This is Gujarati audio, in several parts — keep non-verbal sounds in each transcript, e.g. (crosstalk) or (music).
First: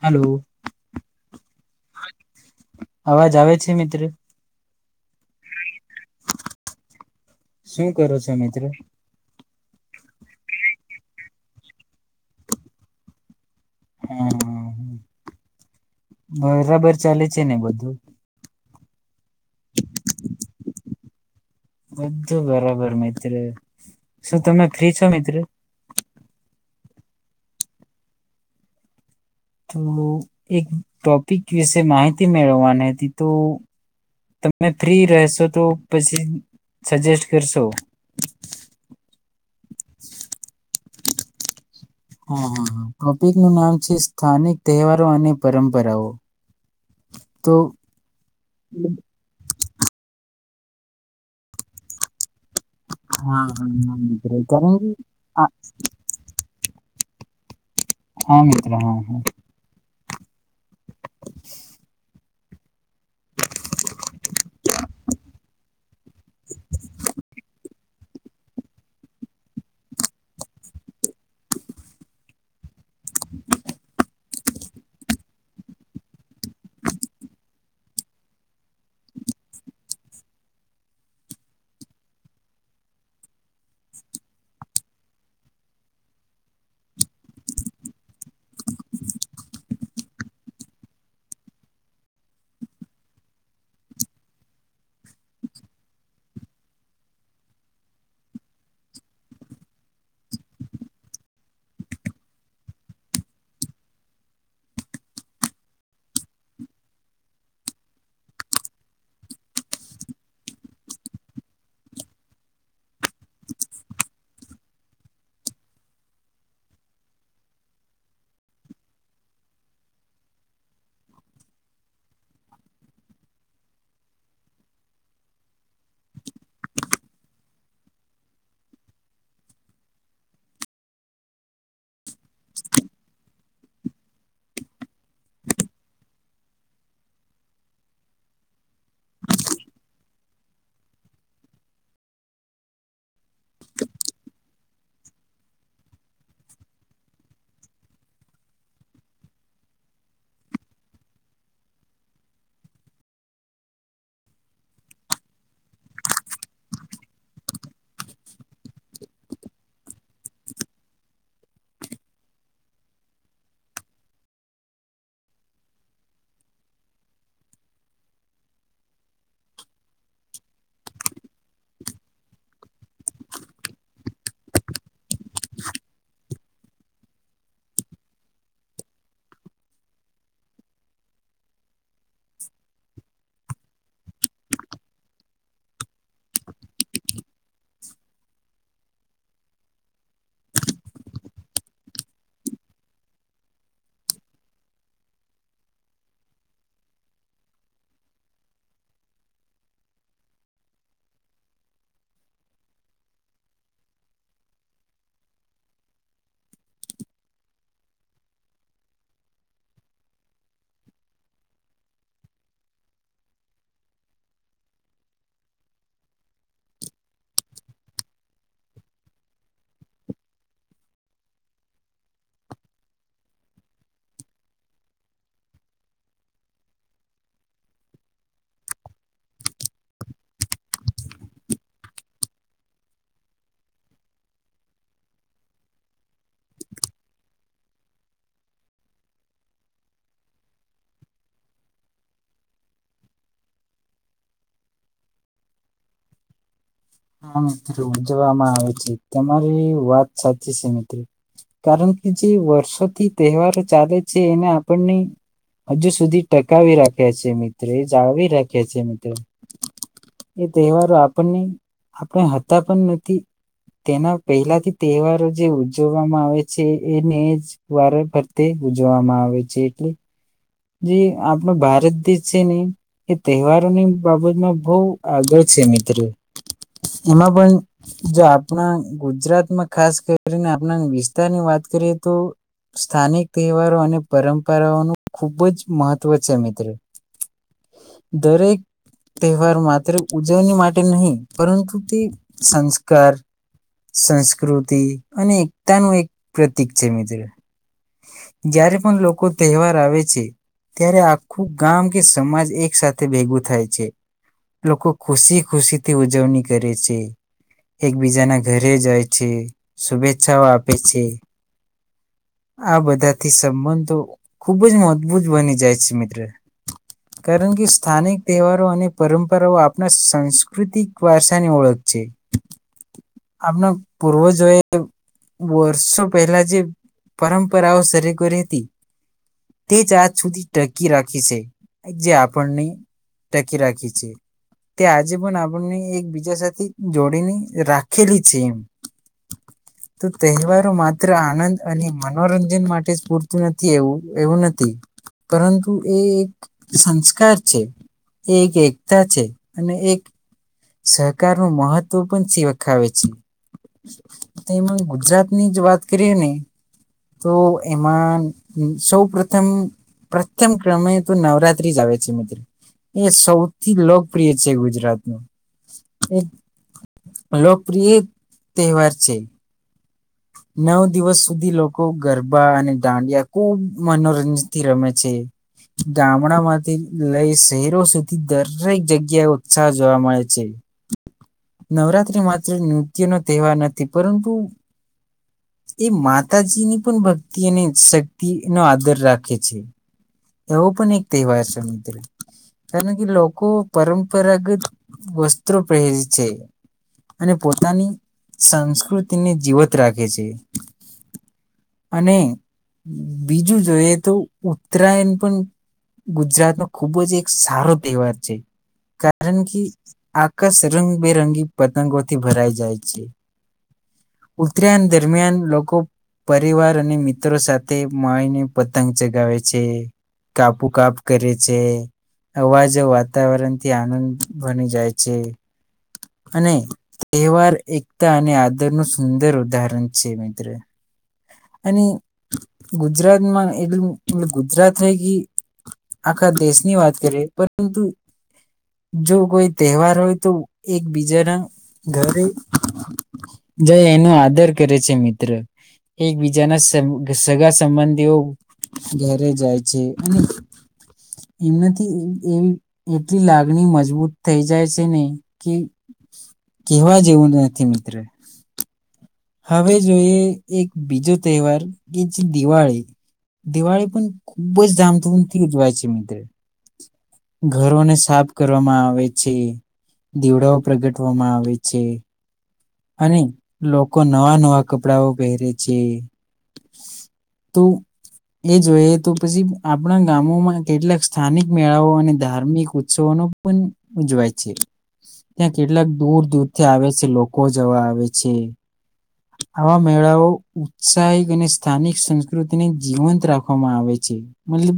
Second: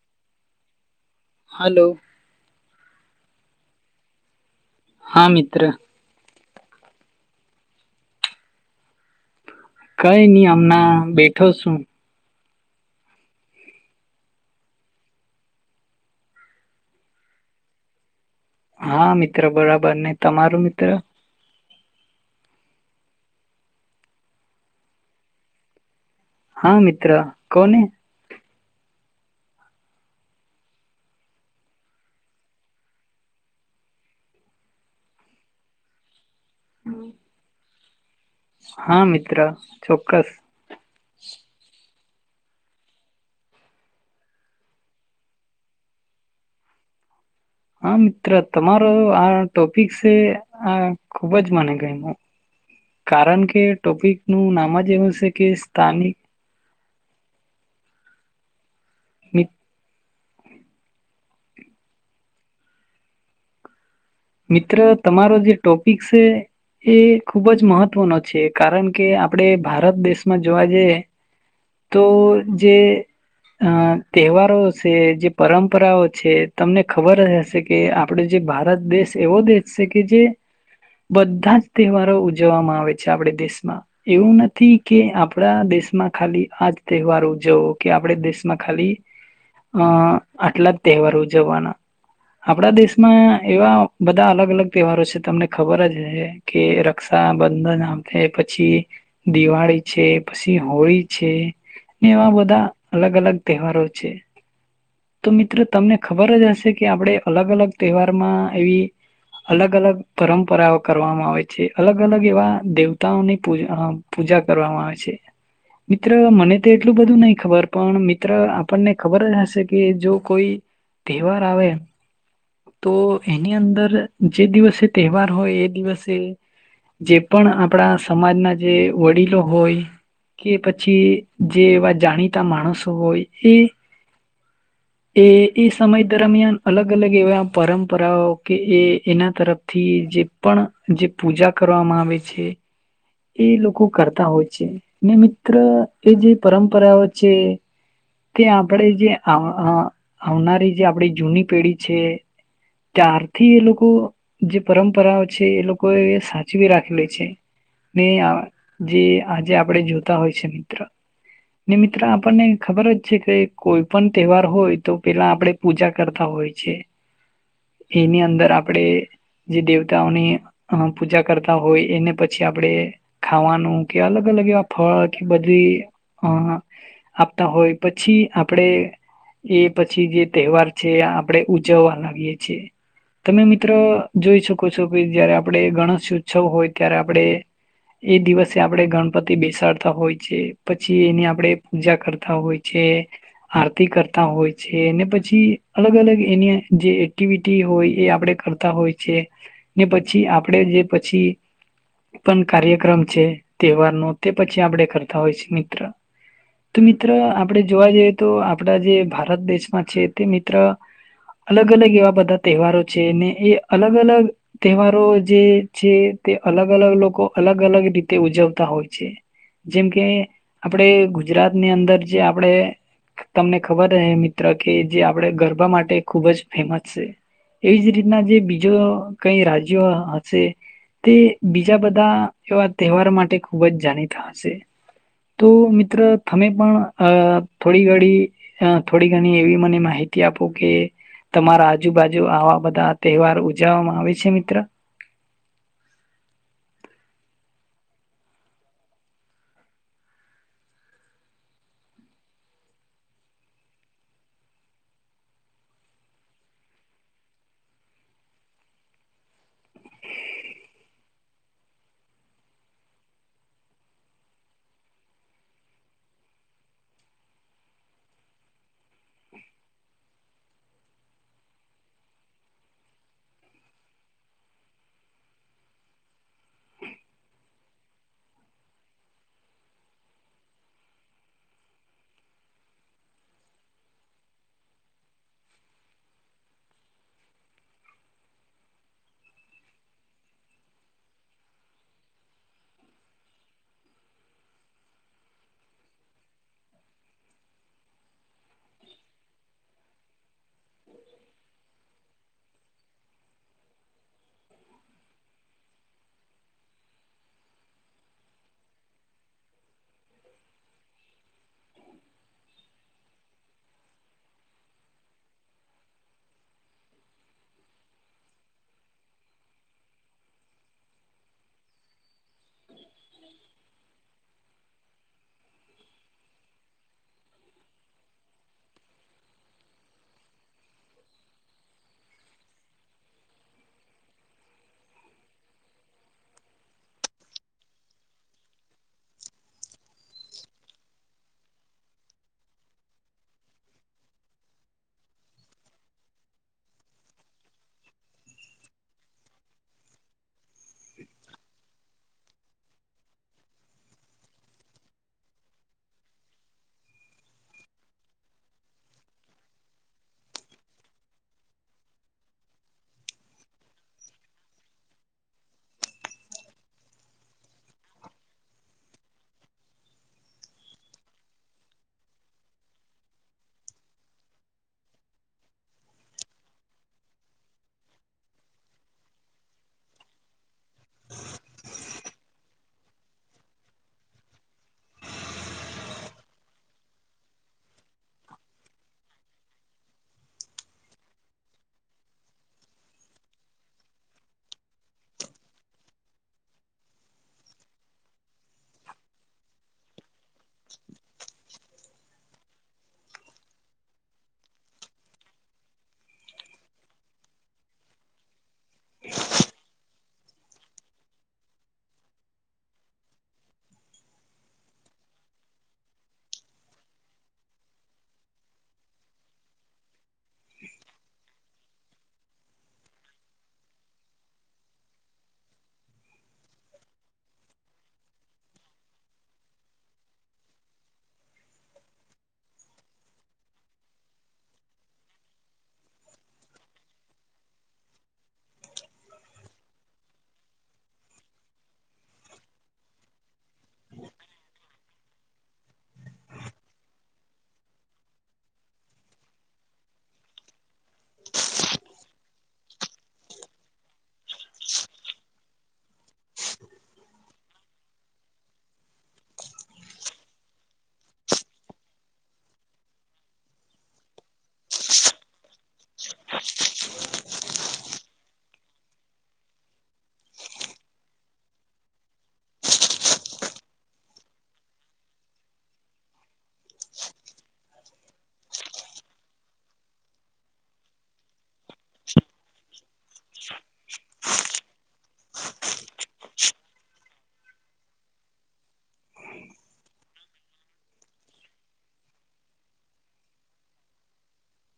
Hello hello. અવાજ આવે છે મિત્ર. હા મિત્ર શું કરો છો મિત્ર? કઈ નહી હમણાં બેઠો શું. હા બરાબર ચાલે છે ને બધું. હા મિત્ર બરાબર અને તમારું મિત્ર. બધું બરાબર મિત્ર શું તમે ફ્રી છો મિત્ર? હા મિત્ર કોને. તો એક ટોપિક વિશે માહિતી મેળવવાની હતી, તો તમે ફ્રી રહેશો તો પછી સજેસ્ટ કરશો. (inaudible) હા મિત્ર. ચોક્કસ હા હ ટોપિકનું નામ છે સ્થાનિક તહેવારો અને પરંપરાઓ. તો હા મિત્ર તમારો આ ટોપિક સે હા ખુબજ મને ગમ્યું. કારણ હા કે હા હા ટોપિક મિત્ર નુ નામ કારણ જ કે એવું છે કે આ- સ્થાનિક હમ્મ. રાહ હ (inaudible) મિત્ર તમારો જે ટોપિક છે એ ખુબ જ મહત્વનો છે કારણ કે આપણે ભારત દેશમાં જોવા જઈએ તો જે અ તહેવારો છે જે પરંપરાઓ છે તમને ખબર હશે કે આપડે જે ભારત દેશ એવો દેશ છે કે જે બધા જ તહેવારો ઉજવવામાં આવે છે આપડ દેશમાં એવું નથી કે આપડા દેશમાં ખાલી આજ તહેવાર ઉજવો કે આપણે દેશમાં ખાલી અ આટલા જ તહેવાર ઉજવવાના આપણા દેશમાં એવા બધા અલગ અલગ તહેવારો છે તમને ખબર જ હે કે રક્ષાબંધન આપે પછી, દિવાળી છે, પછી હોળી છે, ને એવા બધા અલગ અલગ તહેવારો છે, તો મિત્ર તમને ખબર જ હશે કે આપણે અલગ અલગ તહેવારમાં એવી અલગ-અલગ પરંપરાઓ કરવામાં આવે છે. અલગ- અલગ એવા દેવતાઓની પ પૂજા કરવામાં આવે છે મિત્ર મને તો એટલું બધું નહી ખબર પણ મિત્ર આપણને ખબર જ હશે કે જો કોઈ તહેવાર આવે તો એની અંદર જે દિવસે તહેવાર હોય એ દિવસે જે પણ આપણા સમાજના જે વડીલો હોય કે પછી જે એવા જાણીતા માણસો હોય એ એ એ સમય દરમિયાન અલગ-અલગ એવા પરંપરાઓ કે એ એના તરફથી જે પણ જે પૂજા કરવામાં આવે છે એ લોકો કરતા હોય છે ને મિત્ર એ જે પરંપરાઓ છે તે આપણે જે અ આવનારી જે આપડી જૂની પેઢી છે ત્યારથી એ લોકો જે પરંપરાઓ છે એ લોકો એ સાચવી રાખેલી છે ને જે આજે આપણે જોતા હોય છે મિત્ર, ને મિત્ર આપણને ખબર જ છે કે કોઈ પણ તહેવાર હોય તો પેલા આપણેે પૂજા કરતા હોય છે એની અંદર આપણેે જે દેવતાઓની પૂજા કરતા હોય એને પછી આપણેે ખાવાનું કે અલગ અલગ એવા ફળ કે બધી અ આપતા હોય પછી આપણે એ પછી જે તહેવાર છે આપણેે ઉજવવા લાગીએ છીએ તમે મિત્રો જોઈ શકો છો કે જયારે આપણે ગણેશ ઉત્સવ હોય ત્યારે આપણેે એ દિવસે આપણે ગણપતિ બેસાડતા હોય છે પછી એની આપણે પૂજા કરતા હોય છે. તે કરતા હોય છે ને પછી અલગ-અલગ એની જે એક્ટિવિટી હોય એ આપડે કરતા હોય છે ને પછી આપણેે જે પછી પણ કાર્યક્રમ છે તહેવારનો તે પછી આપણે કરતા હોય છે મિત્ર. તો મિત્ર આપણેે જોવા જઈએ તો. આપડા જે ભારત દેશમાં છે તે મિત્ર અલગ-અલગ એવા બધા તહેવારો છે ને એ અલગ-અલગ તહેવારો જે છે તે અલગ-અલગ લોકો અલગ-અલગ રીતે ઉજવતા હોય છે જેમ કે આપણે ગુજરાતની અંદર જે આપણે. તમને ખબર હ મિત્ર કે જે આપણે ગરબા માટે ખૂબ જ ફેમસ છે એવી જ રીતના જે બીજો કઈ રાજ્યો હશે તે બીજા બધા એવા તહેવારો માટે ખૂબ જ જાણીતા હશે તો મિત્ર તમે પણ થોડી ઘણ થોડી ઘણી એવી મને માહિતી આપો કે તમારા આજુબાજુ આવા બધા તહેવાર ઉજવવામાં આવે છે મિત્ર. હા મિત્રો ઉજવામાં આવે છે તમારી વાત સાચી છે મિત્ર કારણ કે જે વર્ષોથી તહેવારો ચાલે છે એને આપણને હજુ સુધી ટકાવી રાખ્યા છે મિત્રો એ જાળવી રાખ્યા છે મિત્રો એ તહેવારો આપણને. આપણે હોતા પણ નથી તેના પહેલાથી તહેવારો જે ઉજવવામાં આવે છે એને એજ વાર ભરતે ઉજવવામાં આવે છે એટલે જે આપણો ભારત દેશ છે ને એ તહેવારોની બાબતમાં બહુ આગળ છે મિત્ર એમાં પણ જો આપણા ગુજરાતમાં ખાસ કરીને આપણા વિસ્તારની વાત કરીએ તો સ્થાનિક તહેવારો અને પરંપરાઓનું ખૂબ જ મહત્વ છે મિત્ર દરેક તહેવાર માત્ર ઉજવણી માટે નહી પરંતુ તે સંસ્કાર સંસ્કૃતિ અને એકતાનું એક પ્રતિક છે મિત્ર જ્યારે પણ લોકો તહેવાર આવે છે ત્યારે આખું ગામ કે સમાજ એક સાથે ભેગું થાય છે લોકો ખુશી ખુશી થી ઉજવણી કરે છે એકબીજાના ઘરે જાય છે શુભેચ્છાઓ આપે છે આ બધાથી સંબંધો ખુબ જ (inaudible) બની જાય છે મિત્ર કારણ કે સ્થાનિક તહેવારો અને પરંપરાઓ આપણા સાંસ્કૃતિક વારસાની ઓળખ છે આપણા પૂર્વજોએ વર્ષો પહેલા જે પરંપરાઓ શરૂ કરી હતી તે જ આજ સુધી ટકી રાખી છે જે આપણને ટકી રાખી છે તે આજે પણ આપણને એકબીજા સાથે જોડીને રાખેલી છે એમ તો તહેવારો માત્ર આનંદ અને મનોરંજન માટે જ પૂરતું નથી એવું એવું નથી. (inaudible) પરંતુ એ એક સંસ્કાર છે એ એક એકતા છે અને એક સહકાર નું મહત્વ પણ (unintelligible) છે એમાં ગુજરાતની જ વાત કરીએ ને તો એમાં સૌ પ્રથમ પ્રથમ ક્રમે તો નવરાત્રી જ આવે છે મિત્ર એ સૌથી લોકપ્રિય છે ગુજરાતનું. એક લોકપ્રિય તહેવાર છે. નવ દિવસ સુધી લોકો ગરબા અને દાંડિયા ખૂબ મનોરંજન થી રમે છે ગામડામાંથી લઈ શહેરો સુધી દરેક જગ્યાએ ઉત્સાહ જોવા મળે છે નવરાત્રી માત્ર નૃત્ય નો તહેવાર નથી પરંતુ એ માતાજીની પણ ભક્તિ અને શક્તિ નો આદર રાખે છે એવો પણ એક તહેવાર છે મિત્રો કારણ કે લોકો પરંપરાગત વસ્ત્રો પહેરે છે અને પોતાની સંસ્કૃતિને જીવત રાખે છે. (inaudible) અને બીજું જોઈએ તો ઉત્તરાયણ પણ ગુજરાતનો ખૂબ જ એક સારો તહેવાર છે કારણ કે આકાશ રંગબેરંગી પતંગોથી ભરાઈ જાય છે. ઉતરાયણ દરમિયાન લોકો પરિવાર અને મિત્રો સાથે મળીને પતંગ ચગાવે છે. કાપુ કાપ કરે છે, છે અવાજો વાતાવરણ થી આનંદ બની જાય છે અને તહેવાર એકતા અને આદર નો સુંદર ઉદાહરણ છે મિત્ર અને ગુજરાતમાં એટલું એ ગુજરાત થ કે આખા દેશની વાત કરીએ પરંતુ જો કોઈ તહેવાર હોય તો એકબીજાના ઘરે જાય એનો આદર કરે છે મિત્ર. એકબીજાના સગા સંબંધીઓ ઘેરે જાય છે અને એમ નથી એવ એવી એટલી લાગણી મજબૂત થઈ જાય છે ને, કે કેવા જેવું નથી મિત્ર. હવે જોઈએ એક બીજો તહેવાર કે જે દિવાળી. દિવાળી પણ ખૂબજ ધામધૂમથી ઉજવાય છે, મિત્ર. ઘરોને સાફ કરવામાં આવે છે. દીવડાઓ પ્રગટવામાં આવે છે અને લોકો નવા નવા કપડાઓ પહેરે છે, તો એ જોઈ તો પછી આપણા ગામોમાં કેટલાક સ્થાનિક મેળાઓ ધાર્મિક ઉત્સવ પણ ઉજવાય છે. ત્યાં કેટલાક દૂર દૂરથી આવે છે, લોકો જવા આવે છે. આવા મેળાઓ ઉત્સાહિત અને સ્થાનિક સંસ્કૃતિને જીવંત રાખવામાં આવે છે, મતલબ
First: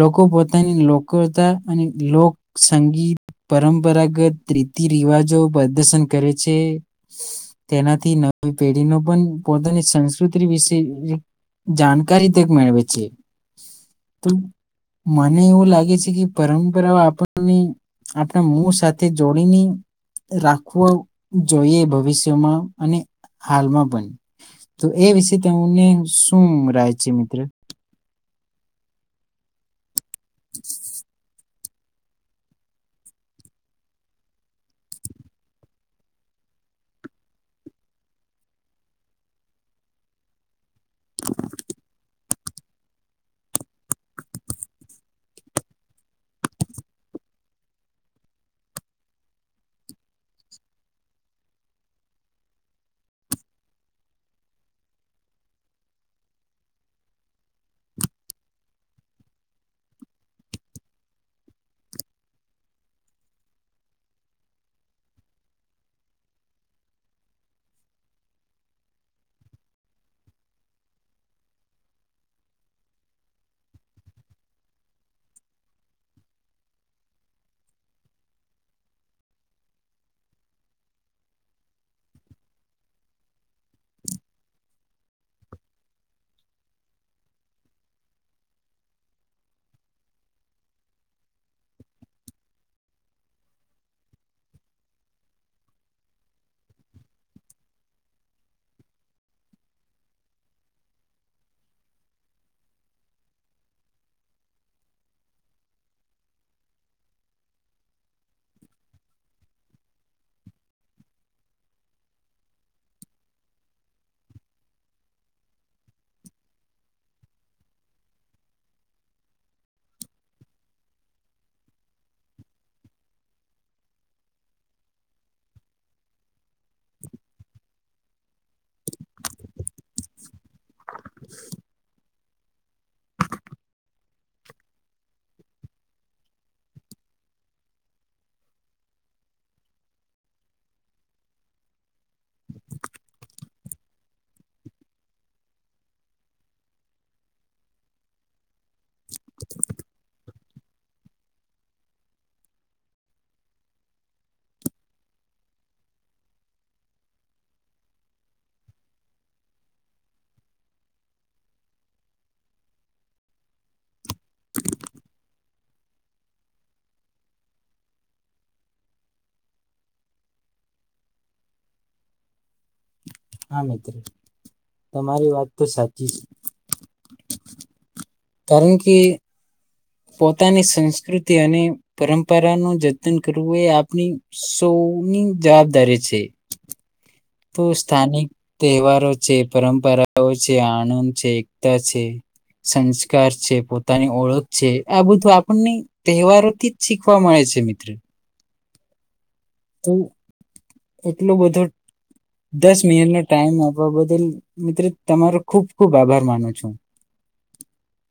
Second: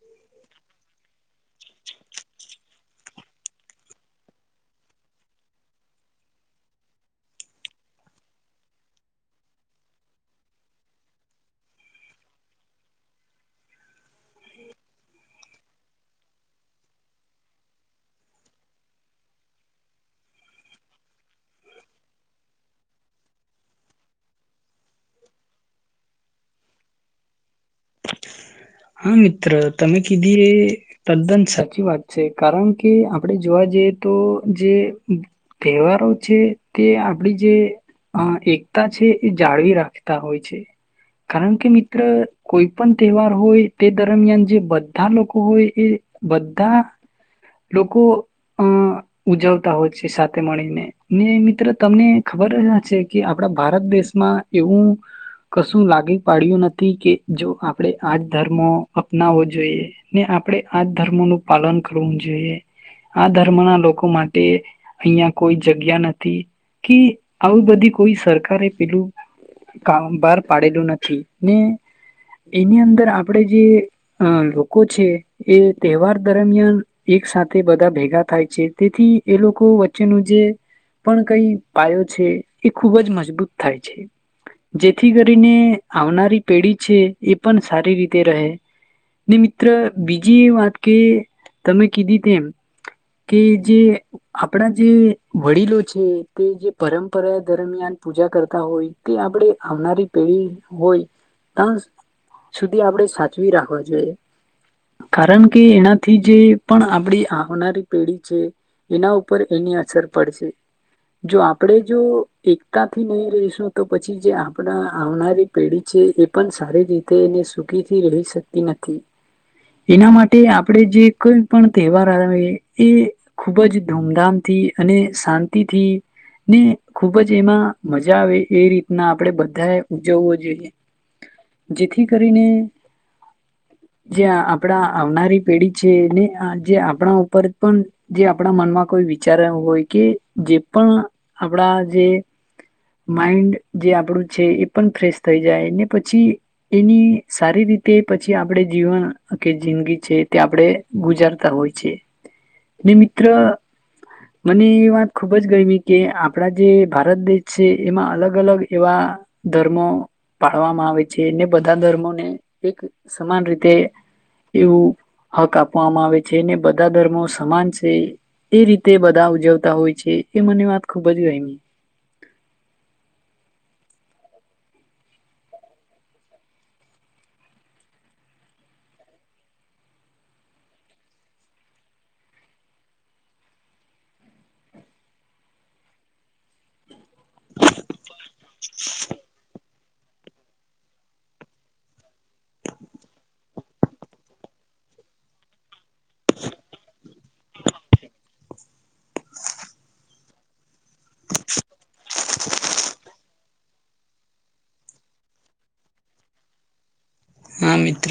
લોકો પોતાની લોક કરતા અને લોક સંગીત પરંપરાગત રીતિ રિવાજો પ્રદર્શન કરે છે, તેનાથી નવી પેઢીનો પણ પોતાની સંસ્કૃતિ વિશે જાણકારી તક મેળવે છે. (unintelligible) ને એવું લાગે છે પરંપરાઓ આપણને આપણા મો સાથે જોડીને રાખવો જોઈએ ભવિષ્યમાં અને હાલમાં પન, તો એ વિશે તમને શું રાય છે, મિત્ર? હા, મિત્ર તમે કીધી એ તદ્દન સ ચી વાત છે, કારણકે આપડે જોવા જઈએ તો જે તહેવારો છે તે આપડી જે અહ એકતા છે એ જાળવી રાખતા હોય છે, કારણકે મિત્ર કોઈ પણ તહેવાર હોય તે દરમિયાન જે બધા લોકો હોય એ બધા લોકો અહ ઉજવતા હોય છે સાથે મળીને, ને મિત્ર તમને ખબર છે કે આપડા ભારત દેશમાં એવું કશું લાગી પાડ્યું નથી કે જો આપડે આજ ધર્મો અપનાવવો જોઈએ ને આપડે આજ ધર્મો નું પાલન કરવું જોઈએ, આ ધર્મ ના લોકો માટે અહં કોઈ જગ્યા નથી કે આવી બધી કોઈ સરકારે પેલું (unintelligible) બાર પાડેલું નથી, ને એની અંદર આપડે જે લોકો છે એ તહેવાર દરમિયાન એક સાથે બધા ભેગા થાય છે, તેથી એ લોકો વચ્ચેનું જે પણ કઈ પાયો છે એ ખૂબજ મજબૂત થાય છે, જેથી કરીને આવનારી પેઢી છે એ પણ સારી રીતે રહે ને મિત્ર બીજી એ વાત, કે તમે કીધી તેમ કે જે આપડા જે વડીલો છે તે જે પરંપરા દરમિયાન પૂજા કરતા હોય તે આપડે આવનારી પેઢી હોય તા સુધી આપણે સાચવી રાખવા જોઈએ, કારણકે એનાથી જે પણ આપડી આવનારી પેઢી છે એના ઉપર એની અસર પડશે. જો આપડે જો એકતાથી નઈ રહીશું તો પછી જે આપડા આવનારી પેઢી છે એ પણ સારી રીત તે ને સુખીથી રહી શકતી નથી. એના માટે આપડે જે કોઈ પણ તહેવાર આવે એ ખૂબજ ધૂમધામથી અને શાંતિથી ને ખૂબ જ એમાં મજા આવે એ રીતના આપડે બધાએ ઉજવવો જોઈએ. જેથી કરીને જે આપણા આવનારી પેઢી છે ને જે આપણા ઉપર પણ જે આપણા મનમાં કોઈ વિચાર હોય કે જે પણ આપણા જે માઈન્ડ જે આપણું છે એ પણ ફ્રેશ થઈ જાય ને પછી એની સારી રીતે પછી આપણે જીવન કે જિંદગી છે તે આપણેે ગુજારતા હોય છે. ને મિત્ર મને એ વાત ખુબ જ ગયમી કે આપણા જે ભારત દેશ છે એમાં અલગ અલગ એવા ધર્મો પાળવામાં આવે છે. ને બધા ધર્મોને એક સમાન રીતે એવું હક આપવામાં આવે છે ને બધા ધર્મો સમાન છે, એ રીતે બધા ઉજવતા હોય છે એ મને વાત ખૂબ જ ગયમી. હા મિત્ર તમારી વાત તો સાચી છે. કારણ કે પોતાની સંસ્કૃતિ અને પરંપરાનું જતન કરવું એ આપની સૌની જવાબદારી છે. તો સ્થાનિક તહેવારો છે પરં પરાઓ છે, આનંદ છે, એકતા છે, સંસ્કાર છે, પોતાની ઓળખ છે, આ બધું આપણને તહેવારોથી જ શીખવા મળે છે મિત્ર. તો એટલું બધું દસ મિનિટનો ટાઈમ આપવા બદલ મિત્ર તમારો ખૂબ ખૂબ આભાર માનું છું. હા મિત્ર.